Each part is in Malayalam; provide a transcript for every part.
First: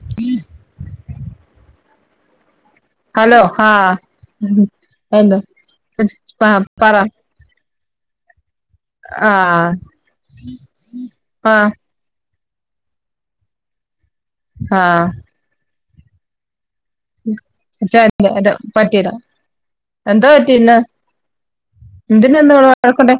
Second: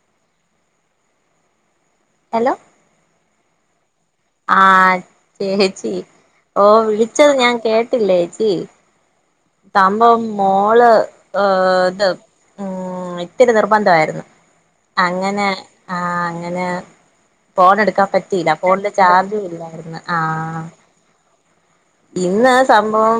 [inaudible] ഹെലോ? ഹലോ, ആഹ് ആഹ്, എന്താ ചേച്ചി ആ ഓ പറ വിളിച്ചത് ഞാൻ കേട്ടില്ലേച്ചീ. ആഹ് സംഭവം മോള് അ് ആഹ് ത് ഉം, ഇത്തിരി നിർബന്ധൊയ്ര്ന്ന്. ആഹ് അങ്ങനെ ആഹ് അങ്ങനെ ച്ചാ ഫോണെട്ക്കാപറ്റിയില്ല. ഫോണ്ല് പറ്റീല ചാർജു ഇല്ലായിര്ന്ന്. എന്താ പറ്റി ആഹ് ഇന്ന് എന്തിനാന്ന് ഇന്ന് ഇവള് വഴക്കുണ്ടെ സംഭവം,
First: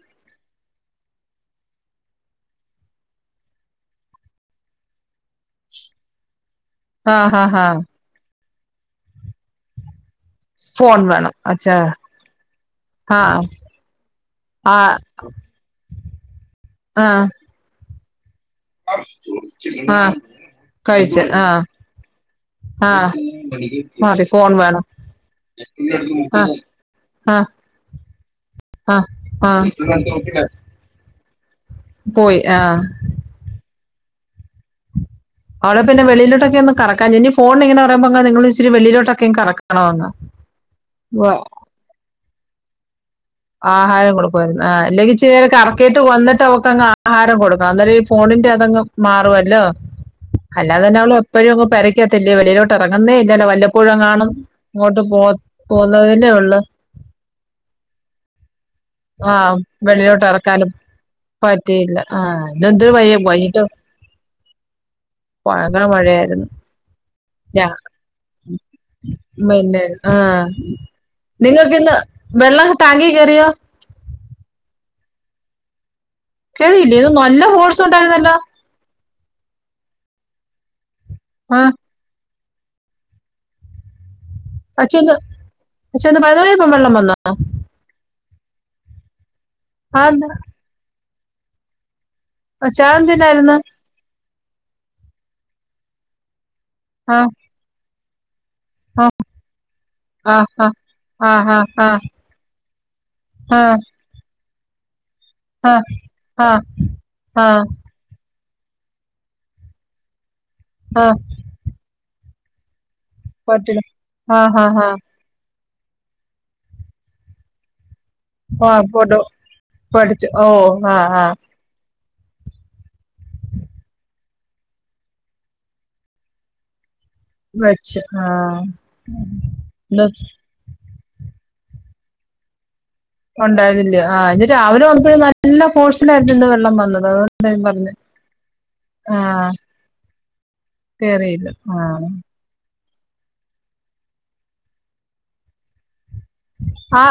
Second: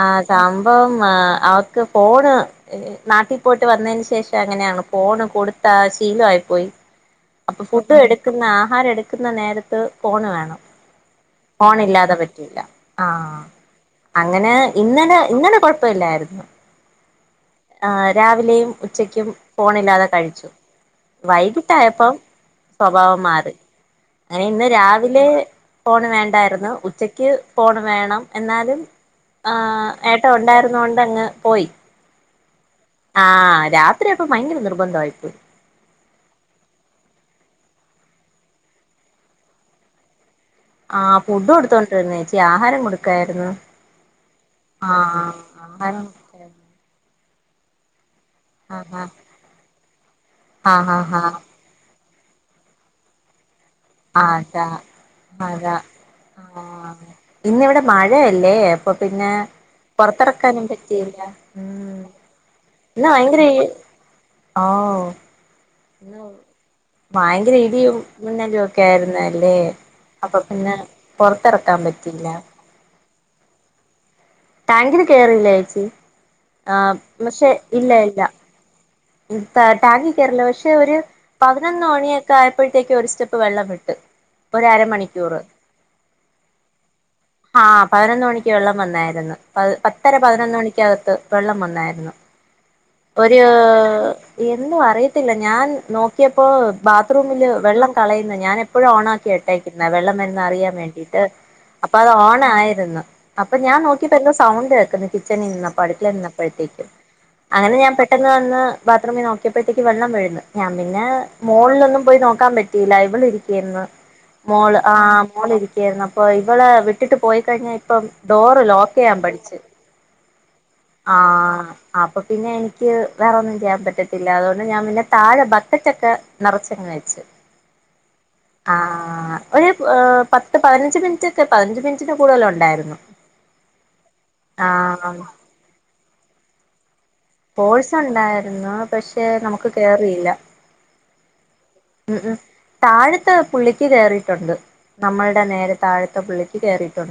ആഹ് സംഭവം ആ അവക്ക് ഫോണ് ഏ നാട്ടിപോയിട്ട് വന്നേന് ശേഷം അങ്ങനെയാണ്. ഫോണ് കൊടുത്താ ശീലോയി പോയി. ആഹ് ഹാ അപ്പൊ ഹാ ഫുഡ് എട്ക്ക്ന്ന ആഹാരം എട്ക്ക്ന്ന നേരത്ത് ഫോണ് വേണം. ഫോൺ വേണം അച്ഛാ. [unintelligible] ആഹ്, അങ്ങനേ ആഹ് ഇന്നലെ ഇന്നല കൊഴപ്പല്ലാര്ന്ന്. ആഹ്. ആഹ്, രാവിലെയും ഉച്ചയ്ക്കും ഫോണില്ലാതെ ആഹ് കഴിച്ചു. കഴിച്ച് ആഹ് വൈകിട്ടായപ്പം ആഹ് സ്വഭാവം മാറി. മതി അയിന് ഫോൺ ന്ന് വേണം രാവിലെ ഫോണ് ആഹ് വേണ്ടായ്ര്ന്നു ഉച്ചയ്ക്ക് ആഹ് ക്ക് ഫോണ് വേണം, എന്നാലും ആഹ് ഏട്ട ഉണ്ടായിരുന്നോണ്ടങ്ങ് പോയി. പോയി ആഹ്. ആഹ്, രാത്രി ഒക്കെ ഭയങ്കര നിർബന്ധോയിപ്പോയി അവള്പിന്നെ വെളിയിലോട്ടൊക്കെ ഒന്ന് കറക്കാചെ ഞ്ഞി ഫോൺന് ങ്ങനെ പറയുമ്പോ നിങ്ങള്ച്ചിരി വെളിയിലൊട്ടൊക്കെ കറക്കണോന്ന്. ആഹ്, ഫുഡൊട്ത്തോണ്ടിര്ന്നാ ഏച്ചീ, ആഹാരം കൊട്ക്കായ്ര്ന്ന്. ആഹാരം കൊട്ക്കുവായിരുന്നു. ആഹ് അല്ലെങ്കിച്ചിര്യേരം കറക്കിയിട്ട് ആഹാരം വന്നിട്ട് കൊടുക്കായിരുന്നു അവക്കങ്ങ് ആ ആഹാരം കൊടുക്കണന്നേരം ഈ ഫോണിന്റെ അതങ്ങ് ആഹ് മാറുവല്ലോ. അല്ലാതെ ആഹ് തന്നെ ആഹ് അവള് ആഹ് എപ്പഴു ആഹ് അങ്ങ് പെര ക്ക്യത്തല്ലേ വെളിയിലോട്ടെറങ്ങുന്നേല്ലല്ലോ വല്ലപ്പോഴും കാണും അതാ ഇങ്ങോട്ട് പോ അതാ പോകുന്നതല്ലേ ഉള്ളു. ആഹ് ഇന്നിവിടെ മഴയല്ലേ. അപ്പൊ പിന്നെ ആ വെളിയിലോട്ട് പൊറത്തെറക്കാനും ഇറക്കാനും പറ്റിയില്ല. ഉം പറ്റിയില്ല ആ ഇന്നെന്തൊരു വൈ ന്നാ ഭയങ്കര [unintelligible] വൈകിട്ട് ആഹ് ഓ ഭയങ്കര ഇന്ന് മഴയാര്ന്ന്. ഭയങ്കര ഇടിയും മിന്നലുഒക്കെ ആയിരുന്നല്ലേ. അപ്പൊ പിന്നെ പൊറത്തിറക്കാൻ നിങ്ങൾക്കിന്ന് പറ്റിയില്ല വെള്ളം ടാങ്കി കേറിയോ? ടാങ്കില് കേറിയില്ല ഏച്ചീ. കേറിയില്ലേ ആഹ് ഇത് നല്ല പഷെ ഫോഴ്സ് ഇല്ല, ഇല്ല. ഉണ്ടായിരുന്നല്ലോ ഉം. ടാ ടാങ്കി കേറില്ല പഷെ ഒര് ആ പതിനൊന്ന് മണിയൊക്കെ ആയപ്പോഴത്തേയ്ക്ക് ഒരു സ്റ്റെപ്പ് വെള്ളം വിട്ട്. ഒരു പച്ചന്ന് അരമണിക്കൂറ് പച്ചെന്ന് പതിനൊന്നണിയായപ്പം വെള്ളം വന്നോ? ആഹ് പതിനൊന്ന് മണിയ്ക്ക് വെള്ളം വന്നാര്ന്നു. പ ആ പത്തര പതിനൊന്നണിക്കകത്ത് വെള്ളം വന്നാര്ന്നു. [unintelligible] ഒര് എന്തോ അറിയത്തില്ല ഞാൻ നോക്കിയപ്പോ ആ ബാത്റൂമില് വെള്ളം കളയുന്ന ഞാന യപ്പോഴും ഓണാക്കിയ ഇട്ടേക്കുന്നെ വെള്ളം ആ വരുന്നെ ആ അറിയാൻ വേണ്ടിയിട്ട് ആ ആ ആ ആ അപ്പത് ഓണായിരുന്നു അപ്പൊ ഞാൻ നോക്കി പ്പ എന്താ സൗണ്ട് കേക്കുന്നു കിച്ചണി ആ നിന്നപ്പോ അടുക്കളെ ആ നിന്നപ്പോഴത്തേക്കും ആ അങ്ങനെ ഞാൻ പെട്ടെന്ന് വന്ന് ബാത്റൂമിൽ നോക്കിയപ്പോഴത്തേക്ക് വെള്ളം വെരുന്നു ഞാൻ ആ പിന്നെ മോളിലൊന്നും പോയി നോക്കാൻ പറ്റിയില്ല ഇവള് പറ്റില്ല ഇരിക്കേയിര്ന്ന് മോൾ ആ മോൾ [unintelligible] ര്ന്നു, അപ്പൊ ഇവളെ വിട്ടിട്ട് പോയി കഴിഞ്ഞാ ഇപ്പം ഡോറ് ആ ലോക്കെയ്യാൻ പോട്ടോ പഠിച്ചു പഠിച്ചു ഓ ആ ആ ആഹ് അപ്പ പിന്നെ എനിക്ക് വേറൊന്നും ചെയ്യാൻ പറ്റത്തില്ല അതുകൊണ്ട് ഞാൻ പിന്നെ താഴെ ബക്കറ്റൊക്കെ നിറച്ചങ്ങനെ വെച്ച് വെച്ച് ആഹ് ഇ പതിനഞ്ച് മിനിറ്റെ ഒക്കെ പതിനഞ്ച് മിനിന്റെ കൂടുതലാ ഉണ്ടായിരുന്നു ഉണ്ടായിരുന്നില്ല ആ ഇന്ന് രാവിലെ ആഹ് വന്നപ്പോഴും നല്ല ഫോഴ്സിലായിരുന്നല്ലോ വെള്ളം വന്നത് ഞാൻ പറഞ്ഞു ഹോഴ്സ് ഉണ്ടായിരുന്നു ആ പക്ഷെ നമുക്ക് കേയറിയില്ല കേറിയില്ല ആ ഉംഉംതാഴത്തെ പുള്ളിക്ക് കയറിയിട്ടുണ്ട് നമ്മളുടെ നേരെ താഴത്തെ പുള്ളി ആ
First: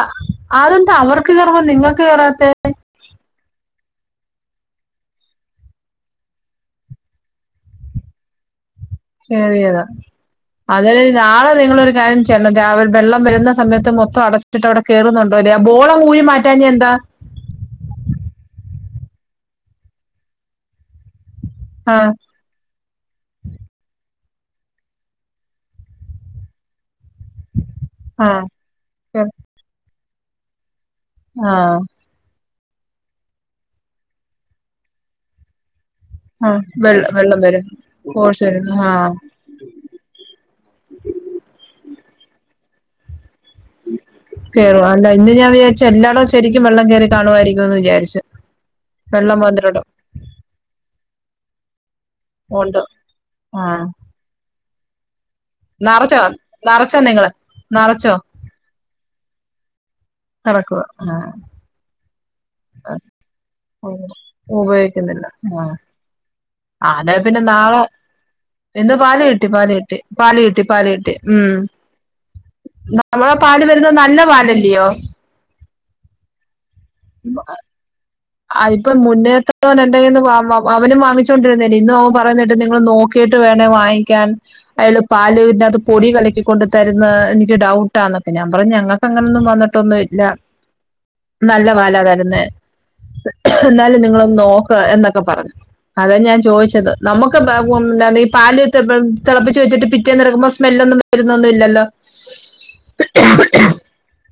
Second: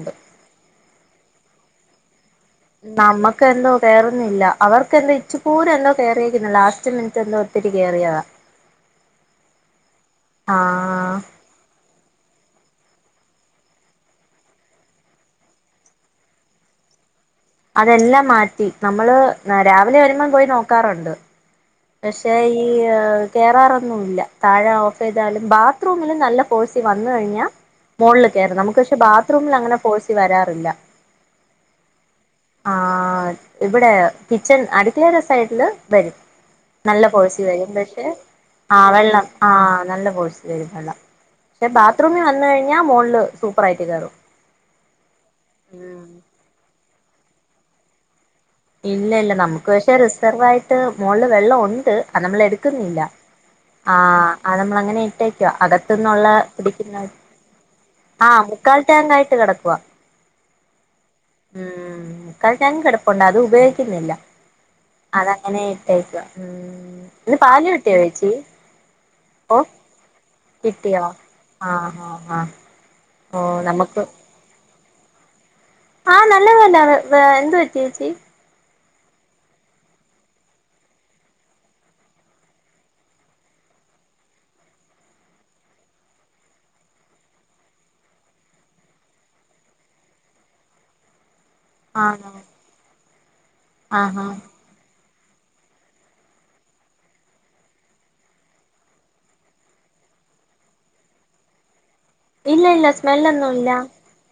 അതെന്ത അവർക്ക് കേറുമ്പം നിങ്ങക്ക് കേറാത്തെ നമ്മുക്കെന്തോ കയറുന്നില്ല അവർക്കന്തോ ഇച്ചു കൂരം എന്തോ കേറിയിരിക്കുന്നു ലാസ്റ്റ് മിനിറ്റ് എന്തോ ത്തിരി കയറിയ കേറിയതാ അത ആഹ് നാളെ നിങ്ങളൊരു കാര്യം ചെയ്യണം രാവിലെ വെള്ളം വരുന്ന സമയത്ത് മൊത്തം അടച്ചിട്ട്ട്ടെ അവടെ കയറുന്നുണ്ടോ അ ബോള ഊരി മാറ്റി ട്ടാഞ്ഞന്താ അതെല്ലാം മാറ്റി നമ്മള് രാവിലെ വരുമ്പോ പോയി നോക്കാറുണ്ട് ആ പക്ഷേ ഈ കേയറാറൊന്നുമില്ല താഴെ ഓഫ് ചെയ്താലും ബാത്റൂമിലും നല്ല ഫോഴ്സി വന്ന് കഴിഞ്ഞാൽ മോളില് ആ കേറുംനമുക്ക് പക്ഷെ കേറ്. ബാത്റൂമിൽ അങ്ങനെ ഫോഴ്സി വരാറില്ല ആഹ് ആഹ് ഇവിടെ കിച്ചൺ അടുക്കളേലെ സൈഡില് വരും ആ നല്ല വെള്ളം വെള്ളം ഫോഴ്സി വരും പക്ഷെ ഫോഴ്സ് വരും ആ വെള്ളം ആഹ് നല്ല ഫോഴ്സ് വരും വെള്ളം പക്ഷെ ബാത്റൂമിൽ വന്ന കഴിഞ്ഞാൽ മോള് സൂപ്പർ ആയിട്ട് കയറും കേയറും അല്ല ഇന്ന് ഞാൻ വിചാരിച്ചു ഉം എല്ലാടും ശരിക്കും വെള്ളം കയറി കാണുവായിരിക്കുംന്ന് വിചാരിച്ചു ഇല്ല ഇല്ല വെള്ളം നമുക്ക് വന്നിട്ടുണ്ട് പക്ഷെ റിസർവ് ആയിട്ട് മോളല് വെള്ളം ഉണ്ട് അത്നമ്മള് ഉണ്ട് എടുക്കുന്നില്ല ആ ആ നമ്മള അങ്ങനെ അകത്ത് നിറച്ചോ നിന്നുള്ള നിറച്ചോ പിടിക്ക നിങ്ങള് നിറച്ചോ ആ മുക്കാൽ ടാങ്കായിട്ട് കടക്കുവാ കടക്കുവാ ആ ഉം ആ. ഞാൻകിടപ്പുണ്ട്. അത് ഉപയോഗിക്കുന്നില്ല ഉപയോഗിക്കുന്നില്ല അതങ്ങനെ ഇട്ടേക്കുവാ ഉം ആ അതെ ഇന്ന് പിന്നെ പാല് നാളെ കിട്ടിയോ ചേച്ചി ഇന്ന് പാല് കിട്ടി ഓ പാല് കിട്ടി പാല് കിട്ടി കിട്ടിയോ പാല്കിട്ടി ഉം ആഹ് ആഹ് ആഹ് നമ്മളെ ഓ പാല് വരുന്നത് നമുക്ക് നല്ല പാലല്ലയോ ആഹ് നല്ലതന്നെ അതെഎന്തു പറ്റി ചേച്ചി അതിപ്പം മുന്നേത്തവൻ എന്റെകയിന്ന് അവനും വാങ്ങിച്ചോണ്ടിരുന്നേല്ലേ ഇന്ന് അവൻ പറയുന്നേട്ട് നിങ്ങൾ നോക്കി ക്കീട്ട് വേണേ വാങ്ങിക്കാൻ അയാള് പാലുവികത്ത് പൊടി കലക്കി കൊണ്ട് തരുന്ന എനിക്ക് ഡൗട്ടാന്നൊക്കെ ഞാൻ പറഞ്ഞ് ങ്ങ ക്ക്അങ്ങനൊന്നും വന്നിട്ടൊന്നുല്ല നല്ല പാലാ ആണോ തര്ന്നേ നഎന്നാലും ആഹാ നിങ്ങളൊന്ന് നോക്ക് എന്നൊക്കെ പറഞ്ഞു അതാ ഞാൻ ചോയ്ച്ചത് നമുക്ക് ഈ പാല് തെളപ്പിച്ച് വെച്ചിട്ട് പിറ്റേന്ന് ഇട്ക്കുമ്പ സ്മെല്ലൊന്നും വരുന്നൊന്നുല്ലല്ലോ ഇല്ലല്ല സ്മെല്ലൊന്നു ല്ല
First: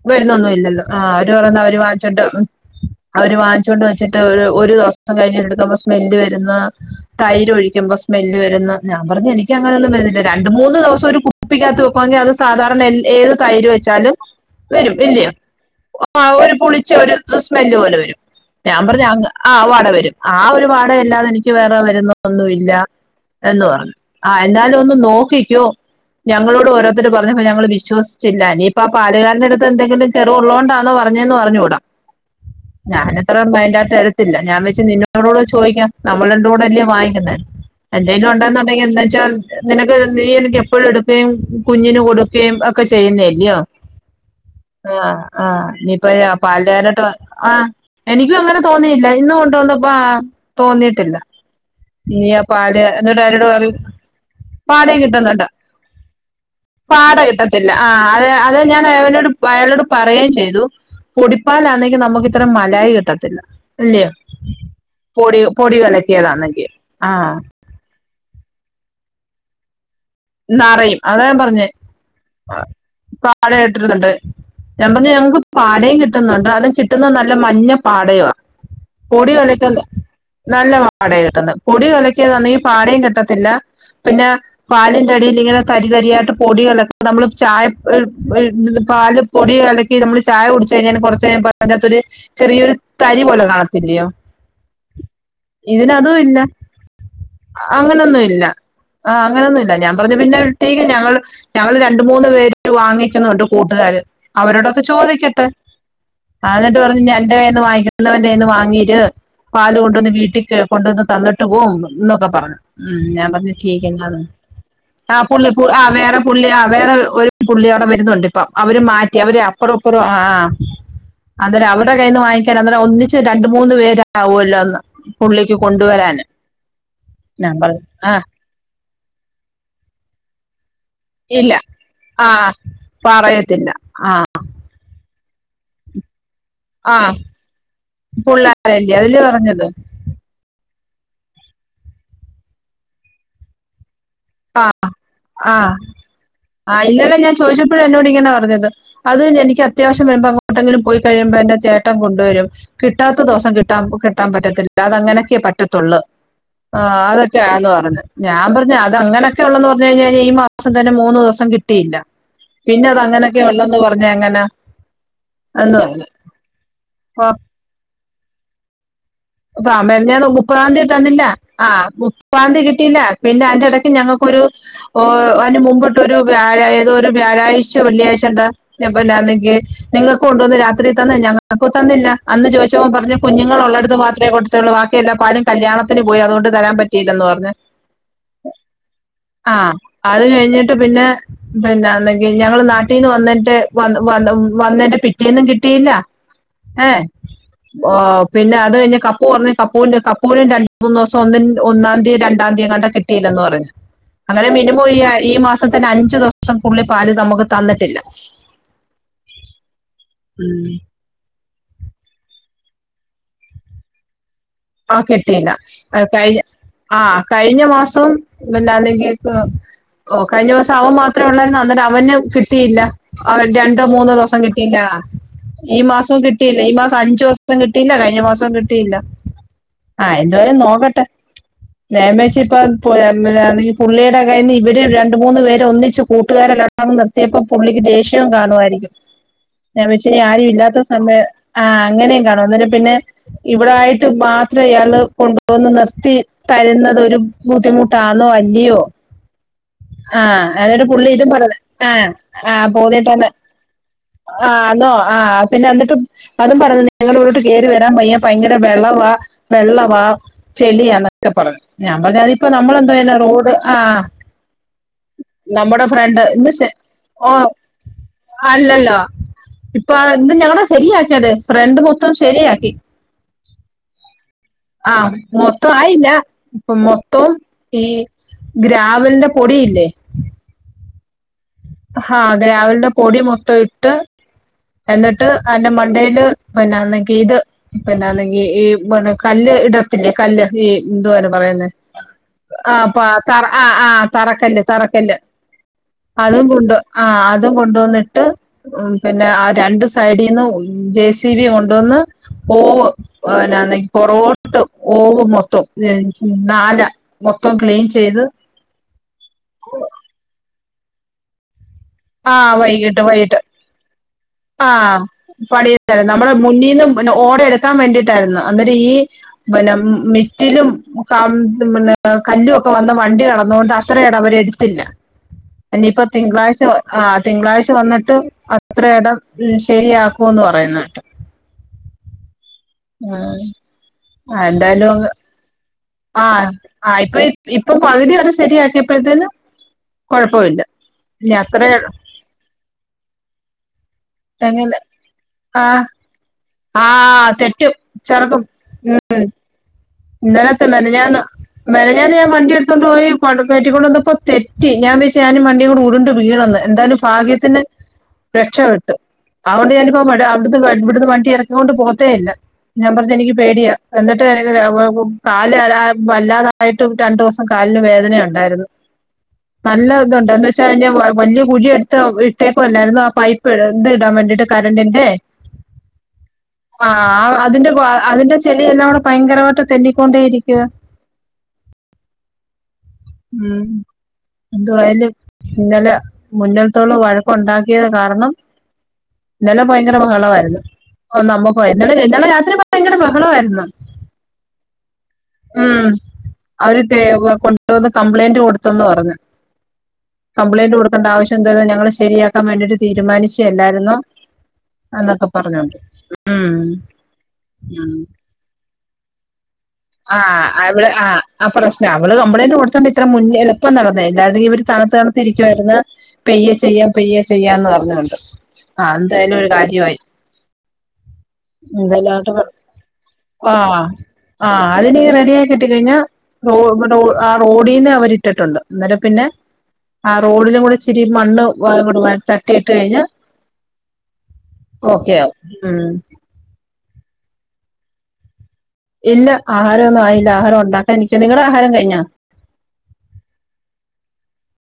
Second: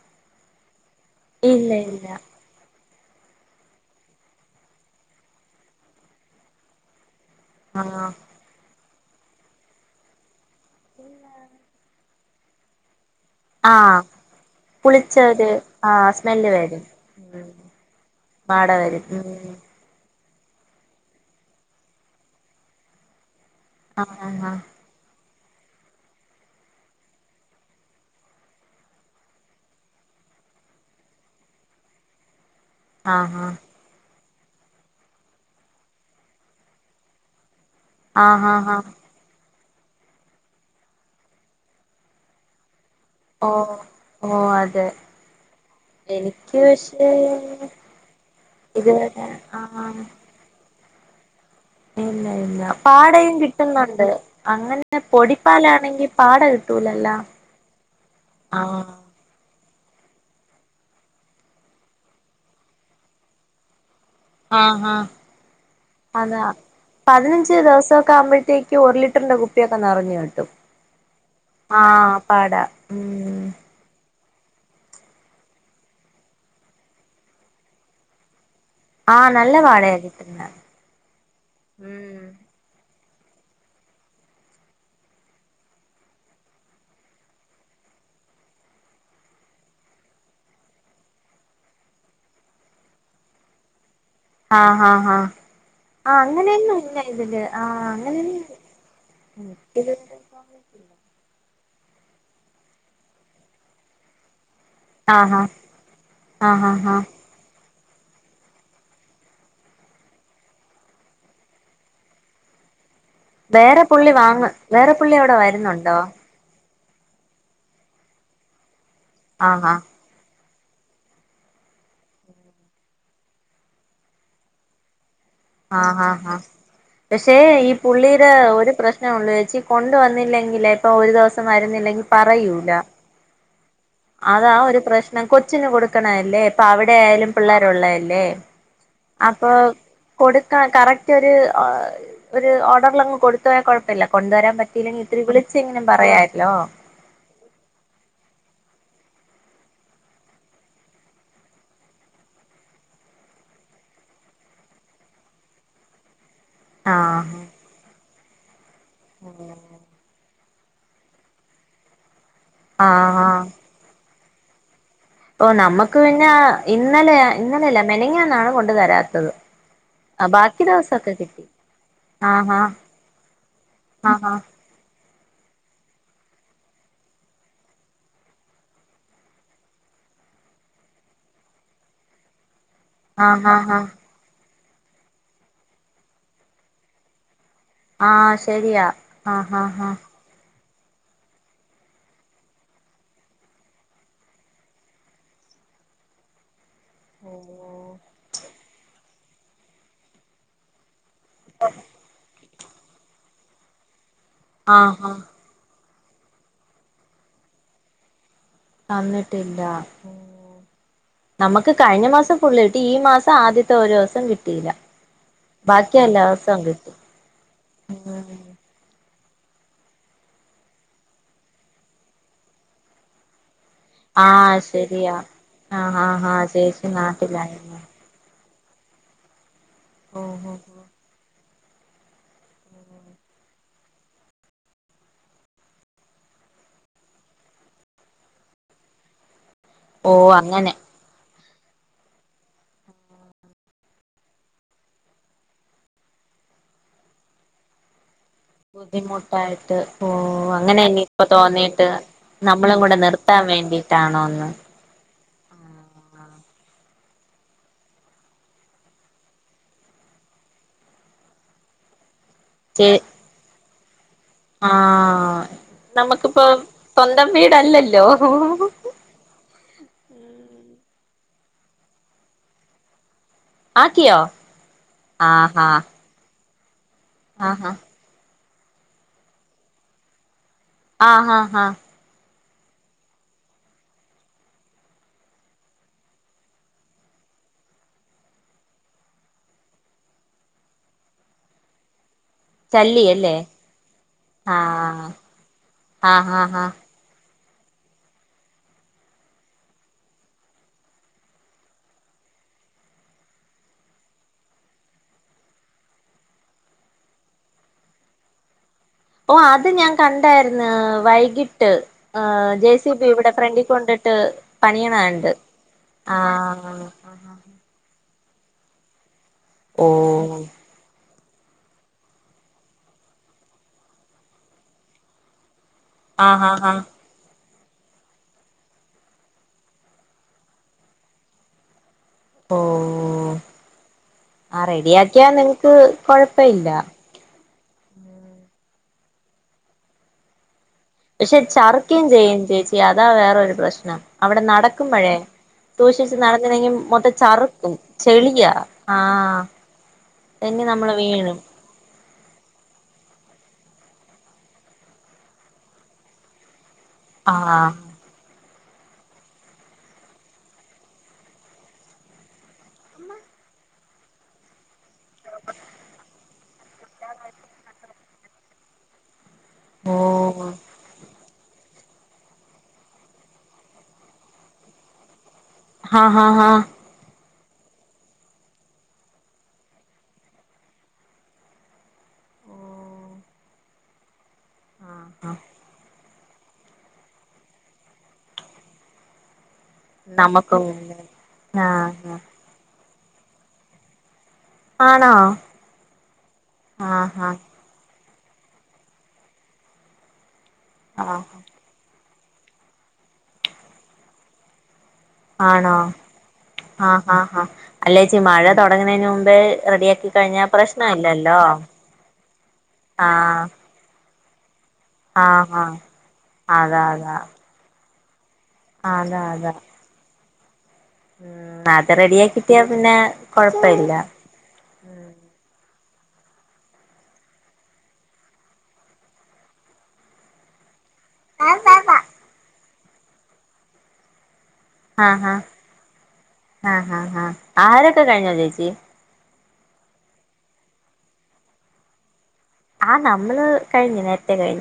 വരുന്നൊന്നുല്ലല്ലോ ആഹ് അവര് പറയുന്നേ അവര് ഇല്ല ഉം അവര് വാങ്ങിച്ചോണ്ട് വെച്ചിട്ട് ഒരു ഒരു ദിവസം കഴിഞ്ഞിട്ട് എട്ക്കുമ്പോ സ്മെല്ല് വരുന്ന തൈര് ഒഴിക്കുമ്പോ ആഹ് സ്മ ല്ല് വരുന്ന് ഞാം പറഞ്ഞു എനിക്ക് അങ്ങനെയൊന്നും വര്ന്നില്ല. രണ്ട്, മൂന്ന് ദിവസം ഒരു കുപ്പിക്കകത്ത് അത് സാധാരണ എല്ല് ഏത് തൈര് ആഹ് വെച്ചാലും വെരും പുളിച്ച ഇല്യോയോ ഒരു ആഹ് സ്മെല്ല് ഒര് പുളി വരും ച്ച ഒര് ഉം സ്മെല്ല് പോലെ വെരും വാട ഞാൻ പറഞ്ഞു വരും അങ്ങ് ഉം ആഹ് വാട വരും ആഹ് ഒരു വാടയല്ലാതെ എനിക്ക് വേറെ വരുന്നു ഒന്നുമ്മില്ല എന്ന് പറഞ്ഞു ആഹ് എന്നാലും ന്ന് നോക്കിക്കോ ഞങ്ങളോട് ഓരോര്ത്തര് പറഞ്ഞപ്പോ ഞങ്ങള് വിശ്വസിച്ചില്ല ല്ലേആഹ് പാലുകാരന്റെ അട്ത്ത് എന്തെ കെറേള്ളതോണ്ടാന്ന് പറഞ്ഞന്ന് പറഞ്ഞുകൂടാ ഞാൻ ആഹ് എത്ര മൈൻഡായിട്ട് ട്ടില്ല ഞാൻ വെച്ചു നിന്നോടൊന്ന് ചോദിക്കാം നമ്മൾ രണ്ടുകൂടല്ലെ വാങ്ങിക്കുന്നേ എന്തേലും ആഹ് ആഹ് ആഹ് ഉണ്ടെന്നുണ്ടെങ്കി ആഹ് എന്താച്ചാ നിനക്ക് നീ എനിക്കെപ്പഴും എടുക്കുകയും കുഞ്ഞിന് കൊടുക്കുകയും ഓ ക്കയുംചെയുന്നല്ലിയോ ഓ അതെ ആഹ് ആഹ് ഞ്ഞിപ്പൊ എനിക്ക് പല്ലേരട്ട് പക്ഷേ ആഹ് എനിക്കും അങ്ങനെ തോന്നിയില്ല ഇന്ന് കൊണ്ടുവന്നപ്പോ ആഹ് തോന്നിയിട്ടില്ല നീ ഇല്ല ആ ഇല്ല പാല് എന്നിട്ട് പാടയും അവരോട് പറയും കിട്ടുന്നൊണ്ട് പാടേ അങ്ങനെ കിട്ടുന്നുണ്ട് പൊടിപ്പാലാണെ പാട കിട്ടൂ പാട കെട്ടത്തില്ല ആ അത അതെ ഞാൻ അവനോട് പ്പഅയളോട് പറയേം ചെയ്തു പൊടിപ്പാലാന്നെങ്കി നമ്മക്കിത്ര മലായി കിട്ടത്തില്ല ല്ലേ ആഹ് ആഹ് പൊടി പൊടികലക്കിയതാണല്ലേ ആഹ് [unintelligible] ക്കാവുമ്പത്തേക്കും ഒര് ലിറ്ററിന്റെ കുപ്പിയൊക്കെ നെറഞ്ഞു കാണു നറയും അതാ ഞാം പറഞ്ഞേ പാട ഉം പാട കേട്ട്ന്നുണ്ട് ഞാം പറഞ്ഞു ഞങ്ങക്ക് പാടയും കിട്ടുന്നുണ്ട് അതും കിട്ടുന്നത് നല്ല മഞ്ഞ പാടയുവാ ആഹ് പൊടി നല്ല കലക്കൽ പാടയാ കിട്ടുന്നെ നല്ല പാടയാ കിട്ടന്ന് പൊടി ഉം ക്കിയവെക്കുവാണെങ്കി പാടയും കിട്ടത്തില്ല പിന്നെ പാ എടേൽ ങ്ങനെ തരി തരി ആയിട്ട് പൊടികളൊക്കെ നമ്മള് ചായ ഒര് ഒര് പാല് പൊടി കല്ക്കി നമ്മള് ചായ കുടിച്ച് കഴിഞ്ഞാല് കൊറച്ച്കഴിയുമ്പോ അയ്നകത്തോര് ചെറിയൊരു തരി പോലെ കാണത്തില്ലയോ ആഹ് ആഹ് ആഹ് ആഹ് ഇതിനതും ഇല്ല അങ്ങനെയൊന്നുല്ല ഇതില് ആഹ് അങ്ങനെന്നു ആഹ് അങ്ങനൊന്നുല്ല ഞാം പർഞ്ഞു പിന്നെട്ടീക്ക് ഞങ്ങള് ഞങ്ങള് രണ്ട്, മൂന്ന് പേര് വാങ്ങിക്കുന്നുണ്ട് കൂട്ടുകാര് അവരോടൊക്കെ ആഹ് ഹാ ചോദിക്കട്ടെ ആഹ് ന്നിട്ട് പറഞ്ഞു നിന്റെ കയ്യ് വാങ്ങിക്കുന്നവന്റെ കയ്യ്ന്ന് വാങ്ങീറ്റ് പാല് കൊണ്ടുവന്ന് വീട്ടിക്ക് കൊണ്ടുവന്ന് തന്നിട്ട് പോവും ന്നൊക്കെ പറഞ്ഞു ഉം ഞാം വേറെ പുള്ളി വാങ്ങ് വേറെ പുള്ളി അവിടെ ആ വരുന്നുണ്ടോ വേറെ പുള്ളി ആഹ് വേറെ ഒരു പുള്ളി അവിടെ വരുന്നുണ്ട് ഇപ്പൊ അവര് മാറ്റി അവര് അപ്പറോ ഇപ്പറോ ആഹ് ആഹ് അന്നേരം അവരുടെ കയ്യിൽ നിന്ന് വാങ്ങിക്കാൻ അന്നേരം ഒന്നിച്ച് രണ്ട്, മൂന്ന് പേരാവല്ലോന്ന് ആഹ് ആഹ് ആഹ് പക്ഷെ ഞാൻ ഈ പറഞ്ഞു ആ പുള്ളിരെ ഒര് പ്രശ്ന ള്ളു ചേച്ചി കൊണ്ടുവന്നില്ലെങ്കിൽ ഒരു ദെവസം ഇല്ല വരുന്നില്ലെങ്കിൽ ആ പറയൂല. പറയത്തില്ല ആ അതാ ഒരു പ്രശ്ന നം കൊച്ചിന് കൊടുക്കണല്ലേ ഇപ്പൊ അവടെ ആ ആയാലും പിള്ളേരുള്ളല്ലേ പുള്ളാരല്ലേ അതില് അപ്പൊ പറഞ്ഞത് കൊടുക്കാൻ കറക്റ്റൊര് ഒര് ഓർഡറിലങ്ങ് കൊട്ത്ത് പോയാൽ കൊഴപ്പല്ല കൊണ്ടുവരാൻ പറ്റിയില്ലെങ്കിൽ ഇത്തിരി വിളിച്ചെങ്കിലും പറയാല്ലോ ഇല്ലോലൊക്കെ ചോയ്ച്ചപ്പഴും എന്നോടിങ്ങനാ പറഞ്ഞത് അത് എനിക്ക് അത്യാവശ്യം വരുമ്പോ അങ്ങോട്ടെങ്കിലും പോയി കഴിയുമ്പോ എന്റെ ചേട്ടൻ കൊണ്ട് വരും കിട്ടാത്ത ദിവസം കിട്ടാ കിട്ടാൻ പറ്റത്തില്ല അതങ്ങനെക്കെ പറ്റത്തുള്ളൂ ആഹ് അതൊക്കെയാന്ന് പറഞ് ഞാൻ പറഞ്ഞു അത് ആഹ് അങ്ങനൊക്കെഉള്ളെന്ന് പറഞ് കഴിഞ്ഞാ ഞ്ഞി മാസം തന്നെ മൂന്നു ദിവസം കിട്ടിയില്ല പിന്നെ അത് അങ്ങനെയൊക്കെ ആഹ് ഉള്ളെന്ന് പറഞ്ഞ എങ്ങനാ ഓ നമ്മുക്ക് പിന്നെ ഇന്നലെയ അപ്പൊ ഇന്നലെല്ല മിനിഞ്ഞാന്നാണ് കൊണ്ടു തരാത്തത് [unintelligible] ആ ബാക്കി മുപ്പത്താതി ദിവസൊക്കെ തന്നില്ല കിട്ടി ആ ആഹാ മുപ്പത്താതി കിട്ടിയില്ല പിന്നെ അയ്ന്റെ ഇടയ്ക്ക് ആഹാ ഞങ്ങൾക്കൊരു- ഓ അതിന് മുൻപത്തൊരു വ്യാഴ ഏതോ ഒരു വ്യാഴാഴ്ച വെള്ളിയാഴ്ച എന്താ- [unintelligible] ല്ലന്നെങ്കിൽ നിങ്ങൾക്ക് കൊണ്ടുവന്ന് രാത്രി തന്ന് ഞങ്ങക്കും തന്നില്ല അന്ന് ചോദിച്ചപ്പൊ പറഞ് ആഹാ കുഞ്ഞുങ്ങൾ ഹാ ഉള്ളടടുത്ത് മാത്ര- ലെ കൊടുത്തുള്ളു ബാക്കിയല്ലാം പാലും കല്യാണത്തിന് പോയി അതുകൊണ്ട് തരാൻ പറ്റിയില്ലന്നു പറഞ്ഞു ആഹ് ശരിയാ അ ആ അ അ അത് കഴിഞ്ഞ്- ട്ട് പിന്നെ പിന്നന്നെങ്കി ഞങ്ങള് നാട്ടിൽന്ന് വന്നിതിന്റെ വന്ന് വന്ന് വന്നിന്റെ പിറ്റേന്നും കിട്ടിയില്ല ഏ ഓ ഓ പിന്നെ അത് കഴിഞ്ഞ് കപ്പു വന്നു കപ്പുന്റെ കപ്പൂനും രണ്ട്- മൂന്ന് ദിവസം ഒ ഒന്നാം തീയതി രണ്ടാം തീയതിയങ്ങാട്ടോ കിട്ടിയില്ലന്ന് പറഞ്ഞു അങ്ങനെ മിനിമം ഈ ആഹാ ഈ മാസം ഇപ്പൊതന്നെ അഞ്ചു ദിവസം പുള്ളി പാല് നമുക്ക് തന്നിട്ടില്ല തന്നിട്ടില്ല- ഉം നമ്മക്ക് കഴിഞ്ഞ മാസം ഫുള്ള് കിട്ടി ഈ മാസം ആദ്യത്തെ ഒരു ദിവസം കിട്ടിയില്ല ആഹ് കെട്ടീയില്ല- ബാക്കി എല്ലാ [unintelligible] ദിവസവും കിട്ടി ആഹ് കഴിഞ്ഞ മാസം- ഉം [unintelligible] ഓ കഴിഞ്ഞ പ്രാവശ്യം അവൻ മാത്രേ ഉള്ളരുന്നു അന്നേരം അവന് കിട്ടിയില്ല ആ രണ്ടോ മൂന്നോ ആ ദിവസം കിട്ടിയില്ല ശരിയാ ഈ ആഹാ മാസം ഹാ കിട്ടിയില്ല ഈ ചേച്ചി മാസം അഞ്ചു ദിവസം നാട്ടിലായിരുന്നു കിട്ടിയില്ല കഴിഞ്ഞ മാസും കിട്ടിയില്ല ആഹ് ഓ എന്ത്‌ വരും നോക്കട്ടെ രമേച്ചി ഇപ്പൊ [unintelligible] പുള്ളിയുടെ കയിൽന്ന് ഇവര് രണ്ട് മൂന്ന് പേര് ഒന്നിച്ച് കൂട്ടുകാരല്ല- [unintelligible] നിർത്തിയപ്പം പുള്ളിക്ക് ദേഷ്യം കാണുമായിരിക്കും ഞാൻ വെച്ച് ഓ ആരും അങ്ങനെ ഇില്ലാത്ത സമയം ആഹ് അങ്ങനെയും കാണും അന്നേരം പിന്നെ ഇവിടായിട്ട് മാ- ത്ര ഇയാൾ കൊണ്ടുവന്ന് നിർത്തി തരുന്നത് ഒരു ബുദ്ധിമുട്ടാണോ അ- ല്ലയോ- ബുദ്ധിമുട്ടായിട്ട് ഓ ആഹ് അങ്ങനെ എന്നിട്ട് പുള്ളി ഇനിയിപ്പോ ഇതും പറഞ്ഞ് തോന്നിയിട്ട് ആ ആ നമ്മളും കൂടെ പോന്നിട്ടാണ് നിർത്താൻ വേണ്ടിട്ടാണോന്ന് ആന്നോ ആഹ് പിന്നെ എന്നിട്ട് അതും പറഞ്ഞു ഞങ്ങളെ ഇങ്ങോട്ട് കയറി വരാൻ വയ്യാ ഭയങ്കര വെളളവാ- വെള്ളവാ ചെളിയാ എന്നൊക്കെ പറഞ്ഞു ഞാന് പറഞ്ഞു അത് ഇപ്പൊ ഞമ്മള് ചെ എന്താ നമ്മളെന്താെയ്തു റോഡ് ആ- ആഹ് നമ്മുടെ ഫ്രണ്ട് നമുക്കിപ്പോ ഇന്ന് ശ സ്വന്തം ഓ- വീടല്ലല്ലോ അല്ലല്ലോ- ഇപ്പൊ എന്ത് ഞങ്ങളെ ശരിയാക്കിയത് ഫ്രണ്ട് മൊത്തം ശരിയാക്കി- ആക്കിയോ ആഹ് മൊത്തം ആയില്ല മൊത്തും- ആഹ് ആഹ് ഈ ഗ്രാവൽന്റെ പൊടിയില്ലേ- ആഹ് ആഹ് ആഹ് ഹ്ഹാ അതെ ഗ്രാവൾടെ പൊടി മൊത്തം ഇട്ട്- എന്നിട്ട് അയ്ന്റെ മണ്ടയില് പിന്നെന്നങ്കി ഇത് പിന്നല്ലങ്കി ഈ കല്ല് ഇടത്തില്ലേ കല്ല് ഈ എന്തുവെ അയ്‌ന് പറയുന്നെ ആ പ്പ ത ചല്ലിയല്ലേ ആ ആ തറക്കല്ല് ആഹ് തറക്കല്ല് ആഹ് ഹാ അതും- ഹാ ആഹ് അതും കൊണ്ടുവന്നിട്ട്- ഉം പിന്നെ ആ രണ്ടു സൈഡിൽന്ന് ജെ സി ബി കൊണ്ടുവന്ന്- ഓവ് പിന്നേങ്കി പൊറോകോട്ട് ഓവ് മൊത്തവും [unintelligible] മൊത്തം ക്ലീൻ ചെയ്ത്- ഓ അത് ഞാൻ കണ്ടായിര്ന്ന് വൈകിട്ട്- ആഹ് ജെ സി വൈകിട്ട് ബി ഇവിടെ വൈകിട്ട്- ഫ്രണ്ടി കൊണ്ടിട്ട് ആ പണിയണ കണ്ട് [unintelligible] നമ്മള് ആഹ് മുന്നിന്നും ഓട് എടു- ടുക്കാൻ ൻ വേണ്ടിട്ടായിരുന്നു അന്നേരം ഈ ഓ മിറ്റിലും- [unintelligible] പിന്നെ കല്ലുമൊക്കെ വന്ന് വണ്ടി കടന്നുകൊണ്ട് അത്ര ഇട അവര് എടുത്തില്ല- ഇനി ഇപ്പ ആഹ് ഹാ തിങ്കളാഴ്ച. ഹാ ആ തിങ്കളായ്ച വന്നിട്ട് അത്രയിടം മ് ശരിയാക്കൂന്ന് പറയുന്നേട്ട്. ഓ ആഹ് ആ എന്തായാലും റെഡിയാക്കിയാ നിങ്ങക്ക് ആഹ് കൊഴപ്പയില്ല ആ ഇപ്പ ഈ. ഇപ്പൊ പകുതി വരെ ശരിയാക്കിയപ്പോഴത്തേനും കൊഴപ്പം ഇല്ല. പക്ഷെ ചറുക്കയും ചെയ്യും ചേച്ചി അതാ വേറൊരു പ്രശ്നം അവിടെ എങ്ങനെ നടക്കുമ്പഴേ. ആ സൂഷിച്ച് നടന്നില്ലെങ്കി ആ മൊത്തം ചറുക്കും തെറ്റും ചെറുക്കും ചെളിയാ ആഹ്. ഇന്നലത്തെ മിൻഞ്ഞാന്ന്. മെൻഞ്ഞാന്ന് ഞാൻ വണ്ടി എടുത്തൊണ്ട് പോയി പട്കേറ്റിക്കൊണ്ട് വന്നപ്പോ തെറ്റി ഞാൻ വെച്ചു ഞാനും വണ്ടിയും കൂടെ ഉരുണ്ട് വീണന്ന് എന്തായാലും ആ ഭാഗ്യത്തിന് രക്ഷപ്പെട്ട്. അഓണ്ട് ഞാനിപ്പോ മറ്റെ അവിട്ന്ന് ഇവിട്ന്ന് വണ്ടി എറക്കി കൊണ്ട് പോവത്തേ ഇല്ല. ഞാ പർഞ്ഞ് എനിക്ക് പേടിയാ എന്നിട്ട് എനി [unintelligible] വേവും കാൽന് വെല വല്ലാതായിട്ട് രണ്ടുസം കാലിന് വേദനയുണ്ടായിരുന്നു. നല്ല ഇതുണ്ട് എന്ന് ഓ വെച്ചാ അയ്ന്റെ വവല്യ കുഴിയ എടുത്ത് ട്ടേകൊല്ലായിരുന്നൊ ആ പൈപ്പ് എന്ത് ഇടാൻ വേണ്ടിയിട്ട് കറണ്ടറിന്റെ ആഹ് ഹ ഹ ആഹ് ആ അതിന്റെ അതിന്റെ ചെളിയെല്ലാം കൂടെ ഭയങ്കരമായിട്ട് തെന്നിക്കൊണ്ടേ ഇരിക്കുവ. ഓ മ്മ് ആ എന്തുവയാലും ആ ഇന്നലെ മുന്ന്ൾത്തോള് വഴക്കുണ്ടാക്കിയത് കാരണം ഇന്നലെ പ ങ്കര ബഹളമായിരുന്നു നമുക്കും ഓ നമ്മുക്കൊ ആ ആ [unintelligible] രാത്രി ഭയങ്കര ബഹളമായിരുന്നു. ആണോ ഉം അവര് തേ. ആ ഹാ [unintelligible] ഒന്ന് കംപ്ലൈന്റ് കൊടുത്തന്ന് പറഞ്ഞ് കംപ്ലയിന്റ് കൊടുക്കണ്ട ആ ആവ്ശ്യന്ത ഞങ്ങൾ ശരിയാ ആക്കാൻ വേണ്ടിട്ട് തീരുമാനിച്ചു അല്ലായിരുന്നോ എന്നൊക്കെ ആണോ പറഞ്ഞോണ്ട് ഉം ആ ഹാ ഹാ ഉം. അല്ലേച്ചി മഴ തൊടങ്ങുന്നതിന് മുമ്പേ റെഡിയാക്കി കഴിഞ്ഞാ ആഹ് അവള് ആഹ് പ്രശ്നല്ലല്ലോ ആ പ്രശ്നം അവള് കംമ്പ്ലൈന്റ് കൊടുത്തോണ്ട് ഇത്ര ആ മുൻ എളുപ്പം നടന്നെ അല്ലായിരുന്നങ്ക ഇവര് തണ്‌ത്ത് തണ്ത്ത് ആ ആ ഇരിക്കായിരുന്ന് പെയ്യെ അതാ ചെയ്യാ അതാ പെയ്യേ ചെയ്യാംന്ന് പറഞ്ഞോണ്ട് ആഹ് അതാ എന്തായാലും ഒരു അതാ കാര്യമായി ഉം അത് എന്തായാലും റെഡി ആയി അവരുടെ ക്കിട്ടിയ പിന്നെ കൊഴപ്പ ആഹ് ഇല്ല ആഹ് അതിനി റെഡിയായി കിട്ടി കഴിഞ്ഞാ [unintelligible] ആ റോഡിന്ന് അവരിട്ടിട്ടുണ്ട് അന്നേരം പിന്നെ ആ റോഡിലും കൂടി ഇച്ചിരി മണ്ണ് വവ്ടു തട്ടിയിട്ട് കഴിഞ്ഞാൽ ഓക്കെ ആഹ് ആവും ഉം ആഹ് ഹാ ഹാ ആഹാരൊക്കെ കഴി ഞ്ഞോ ചേച്ചി ഇല്ല ആഹാരം ഒന്നും ആയില്ല ആഹാരം ഉണ്ടാക്കാ നിക്കാ നിങ്ങടെ ആഹാരം കഴിഞ്ഞാ? ആ നമ്മള് കഴിഞ്ഞു നേരത്തെ കഴിഞ്ഞു